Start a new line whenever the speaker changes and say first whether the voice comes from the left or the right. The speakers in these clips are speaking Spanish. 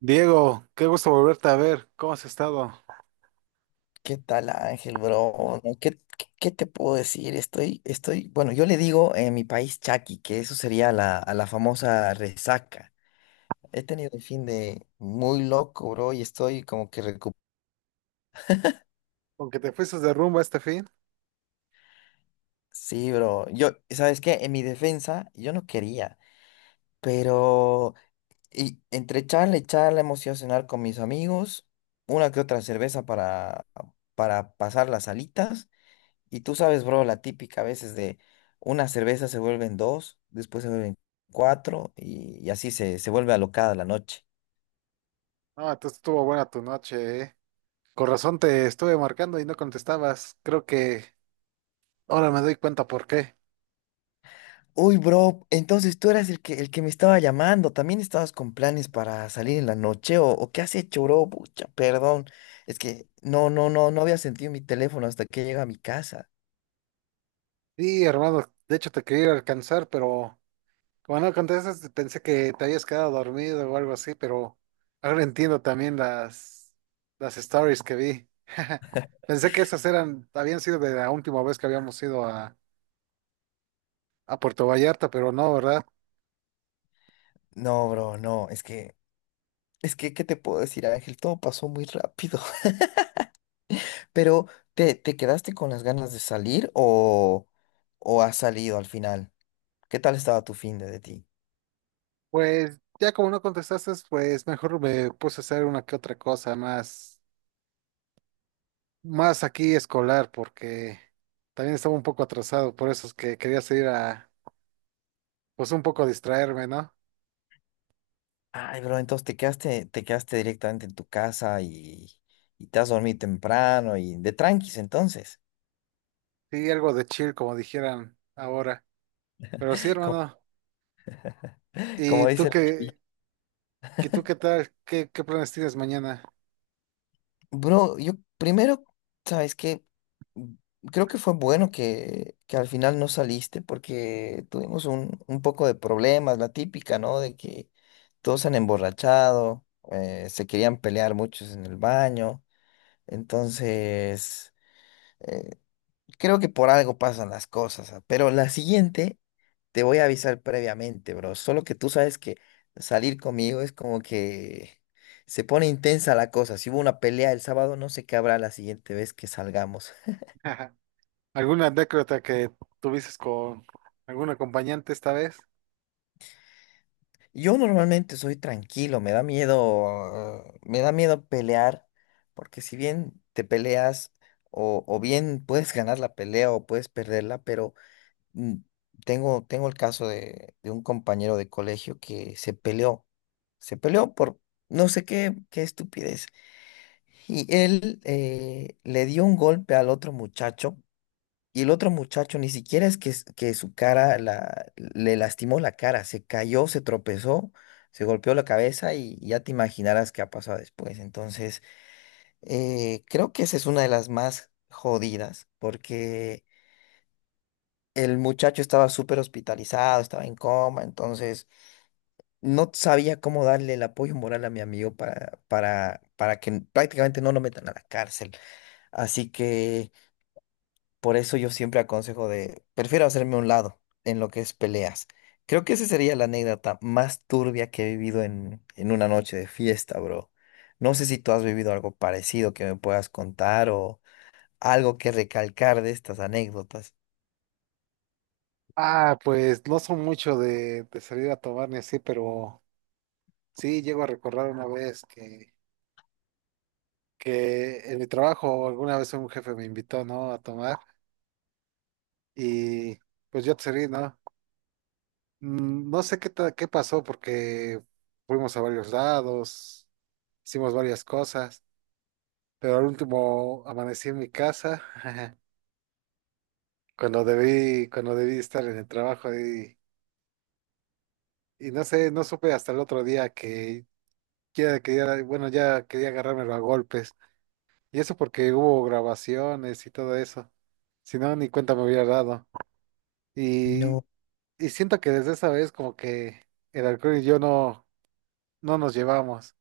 right: Diego, qué gusto volverte a ver. ¿Cómo has estado?
left: ¿Qué tal, Ángel, bro? No, ¿qué te puedo decir? Bueno, yo le digo en mi país chaki, que eso sería a la famosa resaca. He tenido un fin de muy loco, bro, y estoy como que recuperado.
right: Aunque te fuiste de rumba este fin.
left: Sí, bro. Yo, ¿sabes qué? En mi defensa, yo no quería, pero entre charla y charla hemos ido a cenar con mis amigos, una que otra cerveza para pasar las alitas. Y tú sabes, bro, la típica a veces de una cerveza se vuelven dos, después se vuelven cuatro y así se vuelve alocada la noche.
right: Ah, entonces estuvo buena tu noche, ¿eh? Con razón te estuve marcando y no contestabas. Creo que ahora me doy cuenta por qué.
left: Uy, bro, entonces tú eras el que me estaba llamando. ¿También estabas con planes para salir en la noche o qué has hecho, bro? Pucha, perdón. Es que no había sentido mi teléfono hasta que llega a mi casa.
right: Sí, hermano, de hecho te quería ir a alcanzar, pero como no contestas, pensé que te habías quedado dormido o algo así, pero ahora entiendo también las stories que vi. Pensé que esas eran, habían sido de la última vez que habíamos ido a Puerto Vallarta, pero no, ¿verdad?
left: No, bro, no, es que, ¿qué te puedo decir, Ángel? Todo pasó muy rápido. Pero, te quedaste con las ganas de salir o has salido al final? ¿Qué tal estaba tu fin de ti?
right: Pues ya como no contestaste, pues mejor me puse a hacer una que otra cosa más aquí escolar, porque también estaba un poco atrasado, por eso es que quería seguir a, pues un poco distraerme, ¿no?
left: Ay, bro, entonces te quedaste directamente en tu casa y te has dormido temprano y de tranquis entonces,
right: Sí, algo de chill, como dijeran ahora. Pero sí,
left: como,
right: hermano.
left: como
right: ¿Y tú
left: dice la chaviza.
right: qué, qué tú qué tal? Qué planes tienes mañana?
left: Bro, yo primero, ¿sabes qué? Mm, Creo que fue bueno que al final no saliste porque tuvimos un poco de problemas, la típica, ¿no? De que todos se han emborrachado, se querían pelear muchos en el baño, entonces... eh, Creo que por algo pasan las cosas. Ah, pero la siguiente te voy a avisar previamente, bro. Solo que tú sabes que salir conmigo es como que se pone intensa la cosa. Si hubo una pelea el sábado, no sé qué habrá la siguiente vez que salgamos.
right: ¿Alguna anécdota que tuvieses con algún acompañante esta vez?
left: Yo normalmente soy tranquilo, me da miedo pelear, porque si bien te peleas o bien puedes ganar la pelea o puedes perderla, pero mm, tengo el caso de un compañero de colegio que se peleó por no sé qué, qué estupidez. Y él le dio un golpe al otro muchacho y el otro muchacho ni siquiera es que, que su cara le lastimó la cara, se cayó, se tropezó, se golpeó la cabeza y ya te imaginarás qué ha pasado después. Entonces, creo que esa es una de las más jodidas porque... El muchacho estaba súper hospitalizado, estaba en coma, entonces no sabía cómo darle el apoyo moral a mi amigo para que prácticamente no lo metan a la cárcel. Así que por eso yo siempre aconsejo de, prefiero hacerme a un lado en lo que es peleas. Creo que esa sería la anécdota más turbia que he vivido en una noche de fiesta, bro. No sé si tú has vivido algo parecido que me puedas contar o algo que recalcar de estas anécdotas.
right: Ah, pues no son mucho de salir a tomar ni así, pero sí, llego a recordar una vez que en mi trabajo alguna vez un jefe me invitó, ¿no? A tomar y pues yo te accedí, ¿no? No sé qué pasó porque fuimos a varios lados, hicimos varias cosas, pero al último amanecí en mi casa cuando cuando debí estar en el trabajo y no sé, no supe hasta el otro día que ya quería, bueno, ya quería agarrármelo a golpes. Y eso porque hubo grabaciones y todo eso. Si no, ni cuenta me hubiera dado. Y,
left: No.
right: y siento que desde esa vez como que el alcohol y yo no nos llevamos,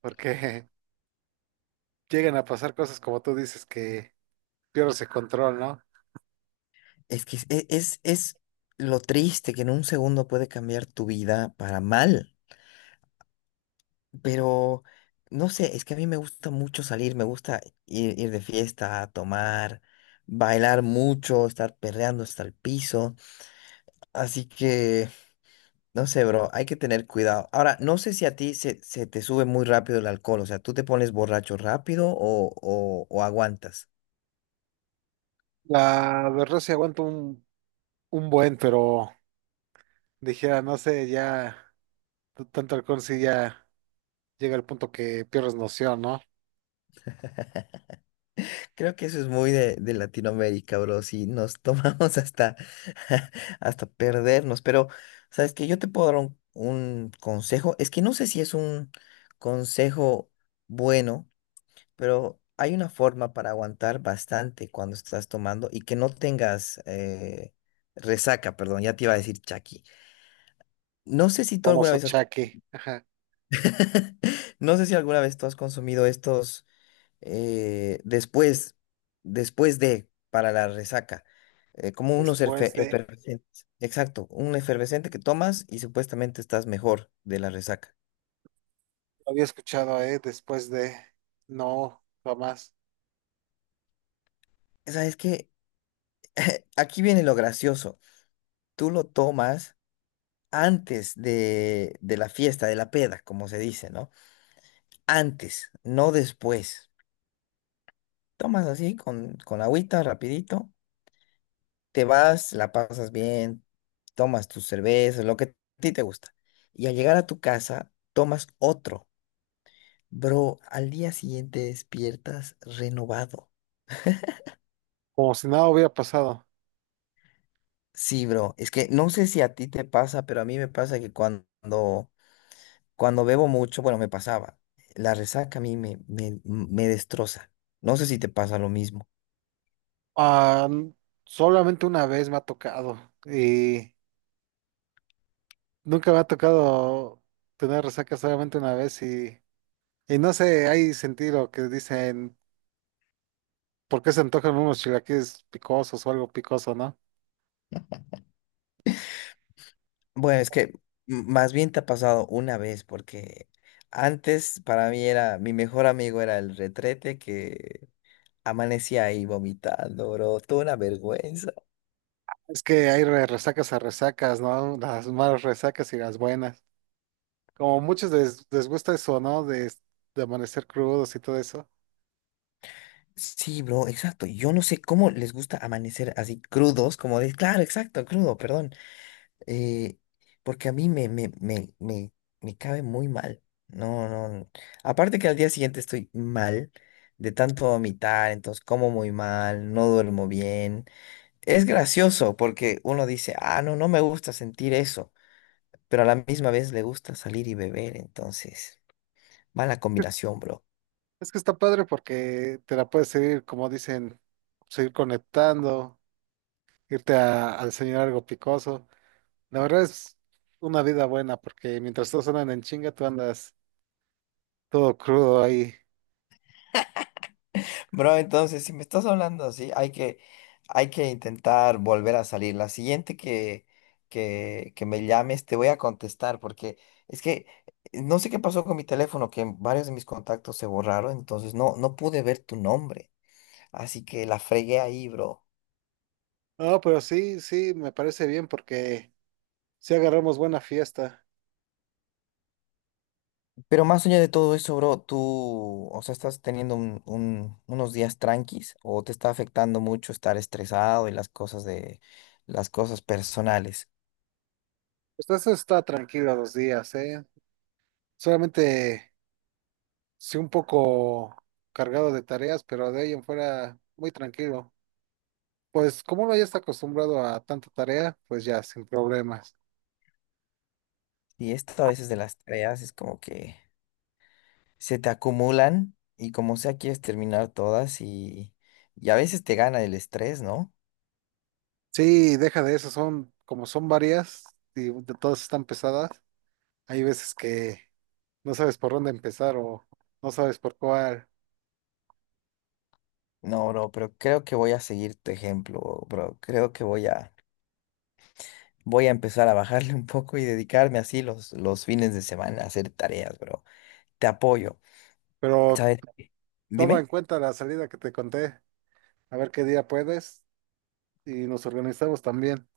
right: porque llegan a pasar cosas como tú dices que pierdes el control, ¿no?
left: Es que es lo triste que en un segundo puede cambiar tu vida para mal, pero no sé, es que a mí me gusta mucho salir, me gusta ir de fiesta, tomar, bailar mucho, estar perreando hasta el piso, así que no sé, bro, hay que tener cuidado. Ahora, no sé si a ti se te sube muy rápido el alcohol, o sea, ¿tú te pones borracho rápido o aguantas?
right: La verdad sí aguanto un buen, pero dijera, no sé, ya tanto alcohol sí ya llega al punto que pierdes noción, ¿no?
left: Creo que eso es muy de Latinoamérica, bro. Si nos tomamos hasta, hasta perdernos. Pero, ¿sabes que yo te puedo dar un consejo? Es que no sé si es un consejo bueno, pero hay una forma para aguantar bastante cuando estás tomando y que no tengas resaca, perdón, ya te iba a decir Chucky. No sé si tú alguna
right: Famoso
left: vez has...
right: chaque. Ajá.
left: No sé si alguna vez tú has consumido estos. eh, después, después de, para la resaca, como unos
right: Después de,
left: efervescentes. Exacto, un efervescente que tomas y supuestamente estás mejor de la resaca.
right: lo había escuchado, ¿eh? Después de, no, jamás.
left: ¿Sabes que aquí viene lo gracioso? Tú lo tomas antes de la fiesta, de la peda, como se dice, ¿no? Antes, no después. Tomas así con agüita, rapidito. Te vas, la pasas bien, tomas tus cervezas, lo que a ti te gusta. Y al llegar a tu casa, tomas otro. Bro, al día siguiente despiertas renovado.
right: Como si nada hubiera pasado.
left: Sí, bro, es que no sé si a ti te pasa, pero a mí me pasa que cuando bebo mucho, bueno, me pasaba, la resaca a mí me destroza. No sé si te pasa lo mismo.
right: Ah, solamente una vez me ha tocado y nunca me ha tocado tener resaca solamente una vez y no sé, hay sentido que dicen, ¿por qué se antojan unos chilaquiles picosos o algo picoso, no?
left: Bueno, es que más bien te ha pasado una vez, porque antes para mí era, mi mejor amigo era el retrete que amanecí ahí vomitando, bro. Toda una vergüenza.
right: Es que hay resacas a resacas, ¿no? Las malas resacas y las buenas. Como muchos les gusta eso, ¿no? De amanecer crudos y todo eso.
left: Sí, bro, exacto. Yo no sé cómo les gusta amanecer así crudos, como de, claro, exacto, crudo, perdón. Eh, porque a mí me cabe muy mal. No, no, no. Aparte que al día siguiente estoy mal de tanto vomitar, entonces como muy mal, no duermo bien. Es gracioso porque uno dice, ah, no, no me gusta sentir eso, pero a la misma vez le gusta salir y beber, entonces, mala combinación, bro.
right: Es que está padre porque te la puedes seguir, como dicen, seguir conectando, irte a desayunar algo picoso. La verdad es una vida buena porque mientras todos andan en chinga, tú andas todo crudo ahí.
left: Bro, entonces, si me estás hablando así, hay que intentar volver a salir. La siguiente que me llames, te voy a contestar, porque es que no sé qué pasó con mi teléfono, que varios de mis contactos se borraron, entonces no, no pude ver tu nombre. Así que la fregué ahí, bro.
right: No, pero sí, sí, me parece bien porque si agarramos buena fiesta.
left: Pero más allá de todo eso, bro, tú, o sea, estás teniendo unos días tranquis, o te está afectando mucho estar estresado y las cosas de, las cosas personales.
right: Pues eso está tranquilo los días, ¿eh? Solamente sí un poco cargado de tareas, pero de ahí en fuera muy tranquilo. Pues como uno ya está acostumbrado a tanta tarea, pues ya, sin problemas.
left: Y esto a veces de las tareas es como que se te acumulan y como sea quieres terminar todas y a veces te gana el estrés, ¿no?
right: Sí, deja de eso, son como son varias y de todas están pesadas. Hay veces que no sabes por dónde empezar o no sabes por cuál,
left: No, bro, pero creo que voy a seguir tu ejemplo, bro. Creo que voy a empezar a bajarle un poco y dedicarme así los fines de semana a hacer tareas, bro. Te apoyo.
right: pero
left: ¿Sabes?
right: toma en
left: Dime.
right: cuenta la salida que te conté, a ver qué día puedes y nos organizamos también.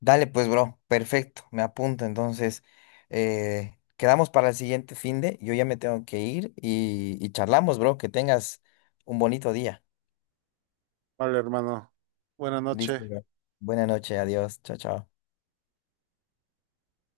left: Dale pues, bro, perfecto, me apunto. Entonces, quedamos para el siguiente fin de, yo ya me tengo que ir y charlamos, bro, que tengas un bonito día.
right: Vale, hermano. Buenas noches.
left: Listo, bro. Buena noche, adiós, chao, chao.